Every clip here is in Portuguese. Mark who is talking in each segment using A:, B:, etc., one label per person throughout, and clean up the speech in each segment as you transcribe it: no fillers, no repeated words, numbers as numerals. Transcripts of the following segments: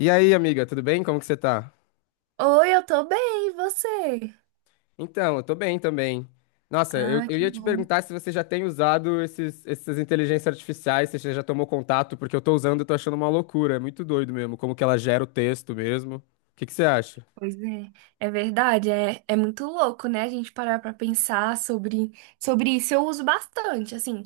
A: E aí, amiga, tudo bem? Como que você tá?
B: Oi, eu tô bem, e você?
A: Então, eu tô bem também. Nossa, eu,
B: Ah,
A: eu
B: que
A: ia te
B: bom.
A: perguntar se você já tem usado essas inteligências artificiais, se você já tomou contato, porque eu tô usando e tô achando uma loucura. É muito doido mesmo, como que ela gera o texto mesmo. O que que você acha?
B: Pois é, é verdade, é muito louco, né? A gente parar pra pensar sobre isso. Eu uso bastante, assim.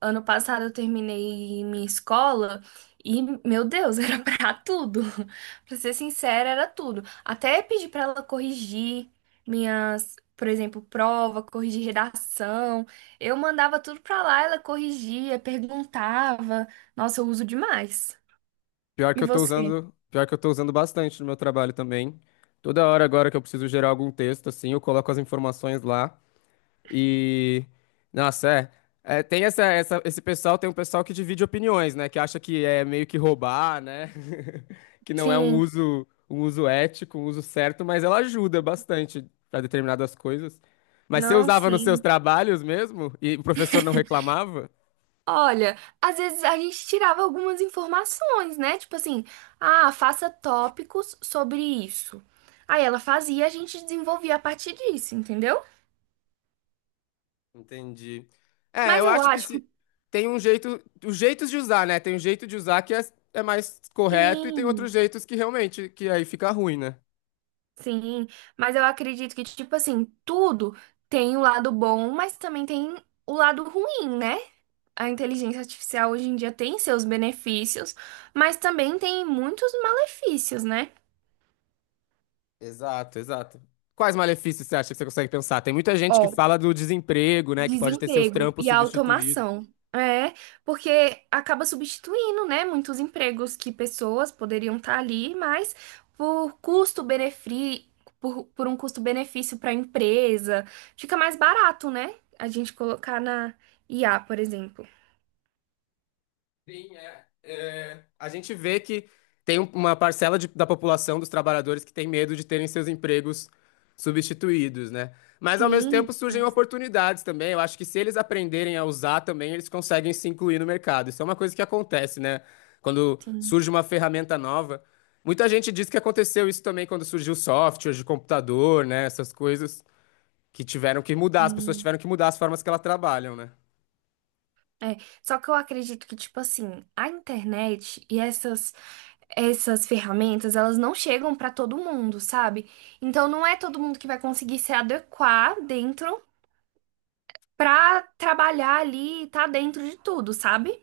B: Ano passado eu terminei minha escola e, meu Deus, era pra tudo. Pra ser sincera, era tudo. Até pedi pra ela corrigir minhas, por exemplo, prova, corrigir redação. Eu mandava tudo pra lá, ela corrigia, perguntava. Nossa, eu uso demais.
A: Pior que
B: E
A: eu tô
B: você?
A: usando, pior que eu tô usando bastante no meu trabalho também. Toda hora agora que eu preciso gerar algum texto, assim, eu coloco as informações lá. E nossa, É, tem esse pessoal, tem um pessoal que divide opiniões, né, que acha que é meio que roubar, né? Que não é
B: Sim,
A: um uso ético, um uso certo, mas ela ajuda bastante para determinadas coisas. Mas você
B: não,
A: usava nos seus
B: sim.
A: trabalhos mesmo e o professor não reclamava?
B: Olha, às vezes a gente tirava algumas informações, né? Tipo assim, ah, faça tópicos sobre isso. Aí ela fazia, e a gente desenvolvia a partir disso, entendeu?
A: Entendi. É,
B: Mas
A: eu
B: eu
A: acho que
B: acho que
A: se tem um jeito, os jeitos de usar, né? Tem um jeito de usar que é, é mais correto e tem outros
B: sim,
A: jeitos que realmente que aí fica ruim, né?
B: sim. Mas eu acredito que, tipo assim, tudo tem o lado bom, mas também tem o lado ruim, né? A inteligência artificial hoje em dia tem seus benefícios, mas também tem muitos malefícios, né?
A: Exato, exato. Quais malefícios você acha que você consegue pensar? Tem muita gente que
B: Ó,
A: fala do desemprego, né? Que pode ter seus
B: desemprego
A: trampos
B: e a
A: substituídos.
B: automação. É, porque acaba substituindo, né, muitos empregos que pessoas poderiam estar ali, mas por custo-benefício, por um custo-benefício para a empresa, fica mais barato, né? A gente colocar na IA, por exemplo.
A: Sim, é, é, a gente vê que tem uma parcela da população dos trabalhadores que tem medo de terem seus empregos substituídos, né? Mas ao mesmo
B: Sim,
A: tempo surgem
B: demais,
A: oportunidades também. Eu acho que se eles aprenderem a usar também, eles conseguem se incluir no mercado. Isso é uma coisa que acontece, né? Quando
B: sim.
A: surge uma ferramenta nova. Muita gente diz que aconteceu isso também quando surgiu software de computador, né? Essas coisas que tiveram que mudar, as pessoas
B: Sim.
A: tiveram que mudar as formas que elas trabalham, né?
B: É, só que eu acredito que, tipo assim, a internet e essas ferramentas, elas não chegam pra todo mundo, sabe? Então não é todo mundo que vai conseguir se adequar dentro pra trabalhar ali e tá dentro de tudo, sabe?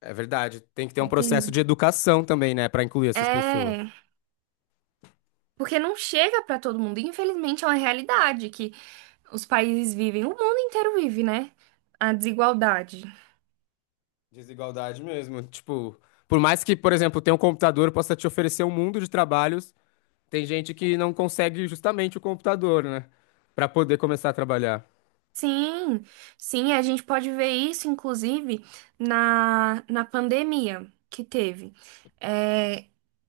A: É verdade. Tem que ter um
B: Entendo.
A: processo de educação também, né, pra incluir essas pessoas.
B: É, porque não chega pra todo mundo. Infelizmente é uma realidade que os países vivem, o mundo inteiro vive, né? A desigualdade.
A: Desigualdade mesmo. Tipo, por mais que, por exemplo, tenha um computador possa te oferecer um mundo de trabalhos, tem gente que não consegue justamente o computador, né, pra poder começar a trabalhar.
B: Sim, sim, a gente pode ver isso, inclusive, na pandemia que teve. É,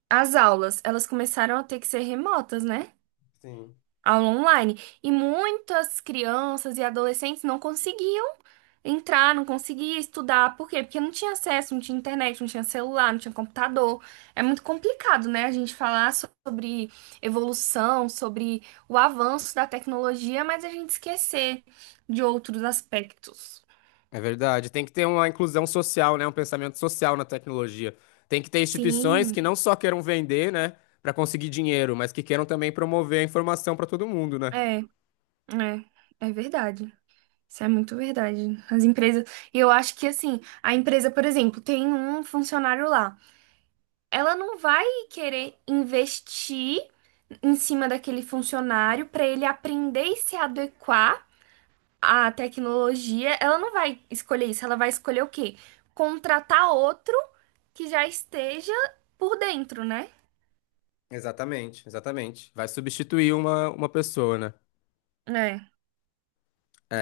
B: as aulas, elas começaram a ter que ser remotas, né?
A: Sim.
B: Aula online. E muitas crianças e adolescentes não conseguiam entrar, não conseguiam estudar. Por quê? Porque não tinha acesso, não tinha internet, não tinha celular, não tinha computador. É muito complicado, né, a gente falar sobre evolução, sobre o avanço da tecnologia, mas a gente esquecer de outros aspectos.
A: É verdade. Tem que ter uma inclusão social, né, um pensamento social na tecnologia. Tem que ter instituições que
B: Sim,
A: não só queiram vender, né, para conseguir dinheiro, mas que queiram também promover a informação para todo mundo, né?
B: é, é, é verdade. Isso é muito verdade. As empresas, eu acho que assim, a empresa, por exemplo, tem um funcionário lá. Ela não vai querer investir em cima daquele funcionário para ele aprender e se adequar à tecnologia. Ela não vai escolher isso, ela vai escolher o quê? Contratar outro que já esteja por dentro, né?
A: Exatamente, exatamente. Vai substituir uma pessoa, né?
B: É,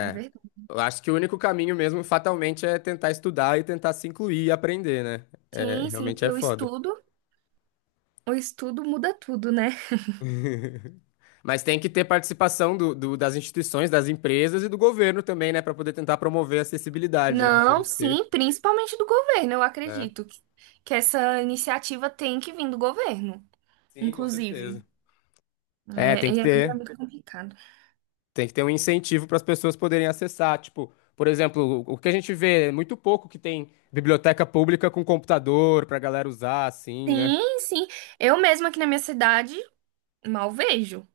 B: é verdade.
A: Eu acho que o único caminho mesmo, fatalmente, é tentar estudar e tentar se incluir e aprender, né? É,
B: Sim, sim,
A: realmente é
B: porque
A: foda.
B: o estudo muda tudo, né?
A: Mas tem que ter participação das instituições, das empresas e do governo também, né? Pra poder tentar promover a acessibilidade, né?
B: Não,
A: Oferecer.
B: sim, principalmente do governo, eu
A: É.
B: acredito que essa iniciativa tem que vir do governo,
A: Sim, com
B: inclusive.
A: certeza. É, tem
B: É, e
A: que
B: é
A: ter.
B: muito complicado.
A: Tem que ter um incentivo para as pessoas poderem acessar. Tipo, por exemplo, o que a gente vê é muito pouco que tem biblioteca pública com computador pra galera usar, assim, né?
B: Sim, sim. Eu mesma aqui na minha cidade mal vejo.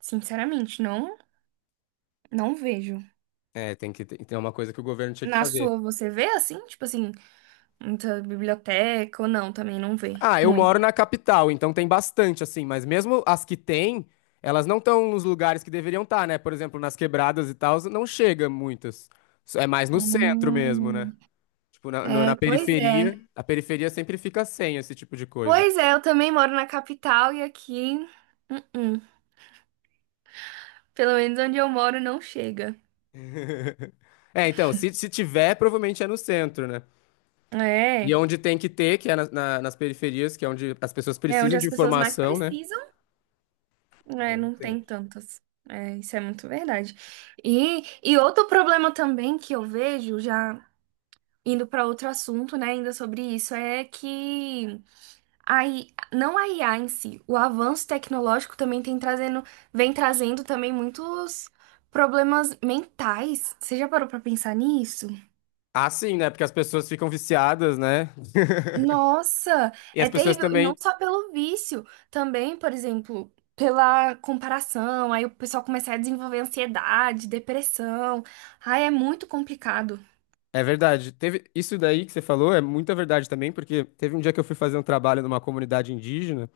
B: Sinceramente, não, não vejo.
A: É, tem que ter, tem uma coisa que o governo tinha que
B: Na
A: fazer.
B: sua você vê assim? Tipo assim, muita biblioteca ou não, também não vê.
A: Ah, eu
B: Muito.
A: moro na capital, então tem bastante, assim, mas mesmo as que tem, elas não estão nos lugares que deveriam estar, né? Por exemplo, nas quebradas e tal, não chega muitas. É mais no centro mesmo,
B: Hum,
A: né? Tipo, na, no- na
B: é, pois
A: periferia,
B: é.
A: a periferia sempre fica sem esse tipo de coisa.
B: Pois é, eu também moro na capital e aqui, uh-uh. Pelo menos onde eu moro não chega.
A: É, então, se tiver, provavelmente é no centro, né? E é
B: É,
A: onde tem que ter, que é nas periferias, que é onde as pessoas
B: é onde
A: precisam
B: as
A: de
B: pessoas mais
A: informação, né?
B: precisam,
A: Aí
B: né?
A: não
B: Não
A: tem.
B: tem tantas. É, isso é muito verdade. E outro problema também que eu vejo já. Indo para outro assunto, né, ainda sobre isso, é que a I- A, não a IA em si, o avanço tecnológico também tem trazendo, vem trazendo também muitos problemas mentais. Você já parou para pensar nisso?
A: Ah, sim, né? Porque as pessoas ficam viciadas, né?
B: Nossa,
A: E as
B: é
A: pessoas
B: terrível, e não
A: também.
B: só pelo vício, também, por exemplo, pela comparação, aí o pessoal começa a desenvolver ansiedade, depressão. Ai, é muito complicado.
A: É verdade. Teve isso daí que você falou é muita verdade também, porque teve um dia que eu fui fazer um trabalho numa comunidade indígena,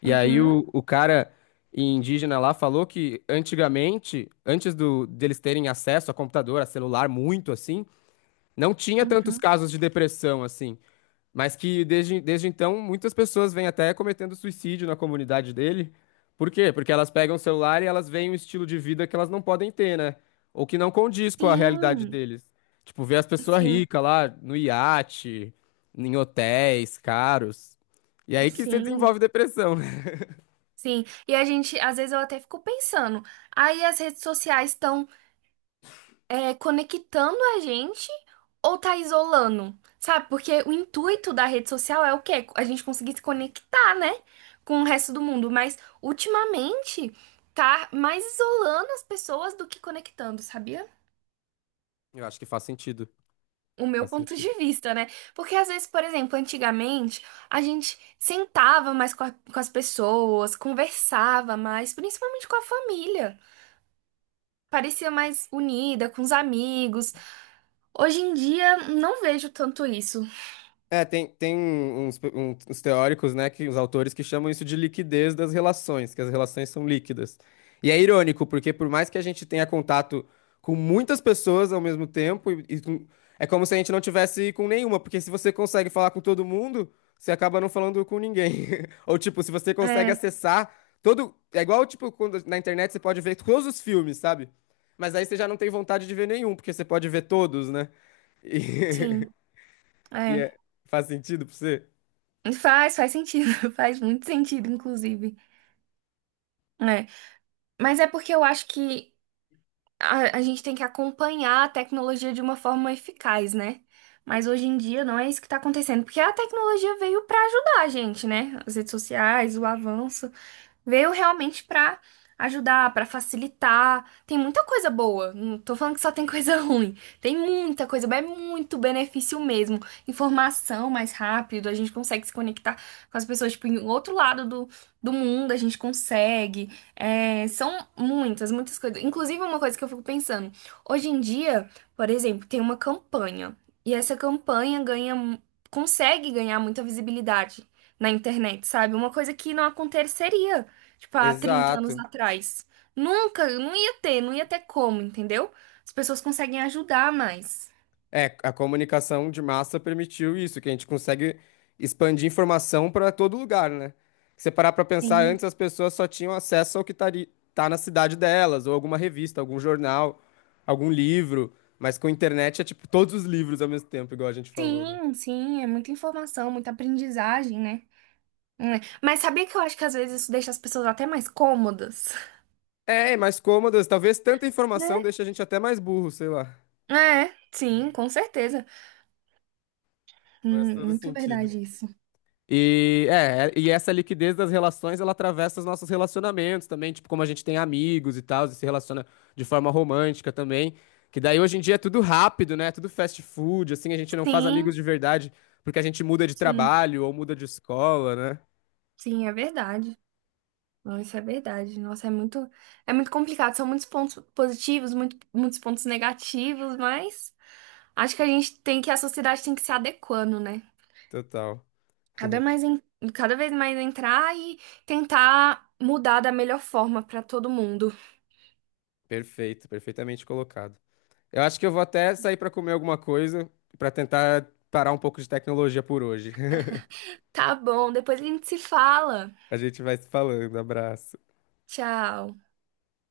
A: e aí
B: Uhum,
A: o cara indígena lá falou que antigamente, antes do deles terem acesso a computador, a celular, muito assim, não tinha tantos
B: uhum.
A: casos de depressão assim. Mas que desde então muitas pessoas vêm até cometendo suicídio na comunidade dele. Por quê? Porque elas pegam o celular e elas veem um estilo de vida que elas não podem ter, né? Ou que não condiz com a realidade
B: Sim,
A: deles. Tipo, ver as pessoas
B: sim,
A: ricas lá no iate, em hotéis caros. E aí que você
B: sim.
A: desenvolve depressão, né?
B: Sim, e a gente, às vezes eu até fico pensando, aí as redes sociais estão conectando a gente ou tá isolando? Sabe? Porque o intuito da rede social é o quê? A gente conseguir se conectar, né? Com o resto do mundo. Mas ultimamente tá mais isolando as pessoas do que conectando, sabia?
A: Eu acho que faz sentido.
B: O meu
A: Faz
B: ponto de
A: sentido.
B: vista, né? Porque às vezes, por exemplo, antigamente a gente sentava mais com as pessoas, conversava mais, principalmente com a família. Parecia mais unida com os amigos. Hoje em dia não vejo tanto isso.
A: É, tem, tem um, uns teóricos, né, que os autores que chamam isso de liquidez das relações, que as relações são líquidas. E é irônico, porque por mais que a gente tenha contato com muitas pessoas ao mesmo tempo, é como se a gente não tivesse com nenhuma, porque se você consegue falar com todo mundo, você acaba não falando com ninguém. Ou tipo, se você consegue
B: É,
A: acessar todo, é igual tipo quando na internet você pode ver todos os filmes, sabe? Mas aí você já não tem vontade de ver nenhum, porque você pode ver todos, né? E,
B: sim,
A: e
B: é.
A: é- faz sentido pra você?
B: Faz, faz sentido, faz muito sentido, inclusive. É. Mas é porque eu acho que a gente tem que acompanhar a tecnologia de uma forma eficaz, né? Mas hoje em dia não é isso que tá acontecendo, porque a tecnologia veio pra ajudar a gente, né? As redes sociais, o avanço. Veio realmente pra ajudar, pra facilitar. Tem muita coisa boa. Não tô falando que só tem coisa ruim. Tem muita coisa, boa, é muito benefício mesmo. Informação mais rápido, a gente consegue se conectar com as pessoas, tipo, em outro lado do mundo, a gente consegue. É, são muitas, muitas coisas. Inclusive, uma coisa que eu fico pensando. Hoje em dia, por exemplo, tem uma campanha. E essa campanha consegue ganhar muita visibilidade na internet, sabe? Uma coisa que não aconteceria. Tipo, há 30 anos
A: Exato.
B: atrás. Nunca, não ia ter, não ia ter como, entendeu? As pessoas conseguem ajudar mais.
A: É, a comunicação de massa permitiu isso, que a gente consegue expandir informação para todo lugar, né? Se você parar para pensar,
B: Sim,
A: antes as pessoas só tinham acesso ao que tá na cidade delas, ou alguma revista, algum jornal, algum livro, mas com internet é tipo todos os livros ao mesmo tempo, igual a gente falou, né?
B: sim, sim, é muita informação, muita aprendizagem, né? É. Mas sabia que eu acho que às vezes isso deixa as pessoas até mais cômodas,
A: É, é mais cômodas, talvez tanta
B: né?
A: informação deixe a gente até mais burro, sei lá.
B: É, sim, com certeza.
A: Faz todo
B: Muito
A: sentido.
B: verdade isso.
A: E essa liquidez das relações, ela atravessa os nossos relacionamentos também, tipo, como a gente tem amigos e tal, e se relaciona de forma romântica também, que daí hoje em dia é tudo rápido, né? Tudo fast food, assim, a gente não faz amigos
B: Sim,
A: de verdade porque a gente muda de
B: sim,
A: trabalho ou muda de escola, né?
B: sim, é verdade. Não, isso é verdade. Nossa, é muito complicado. São muitos pontos positivos, muito, muitos pontos negativos, mas acho que a gente tem que, a sociedade tem que se adequando, né?
A: Total.
B: Cada mais en- Cada vez mais entrar e tentar mudar da melhor forma pra todo mundo.
A: Perfeito, perfeitamente colocado. Eu acho que eu vou até sair pra comer alguma coisa pra tentar parar um pouco de tecnologia por hoje.
B: Tá bom, depois a gente se fala.
A: A gente vai se falando. Abraço.
B: Tchau.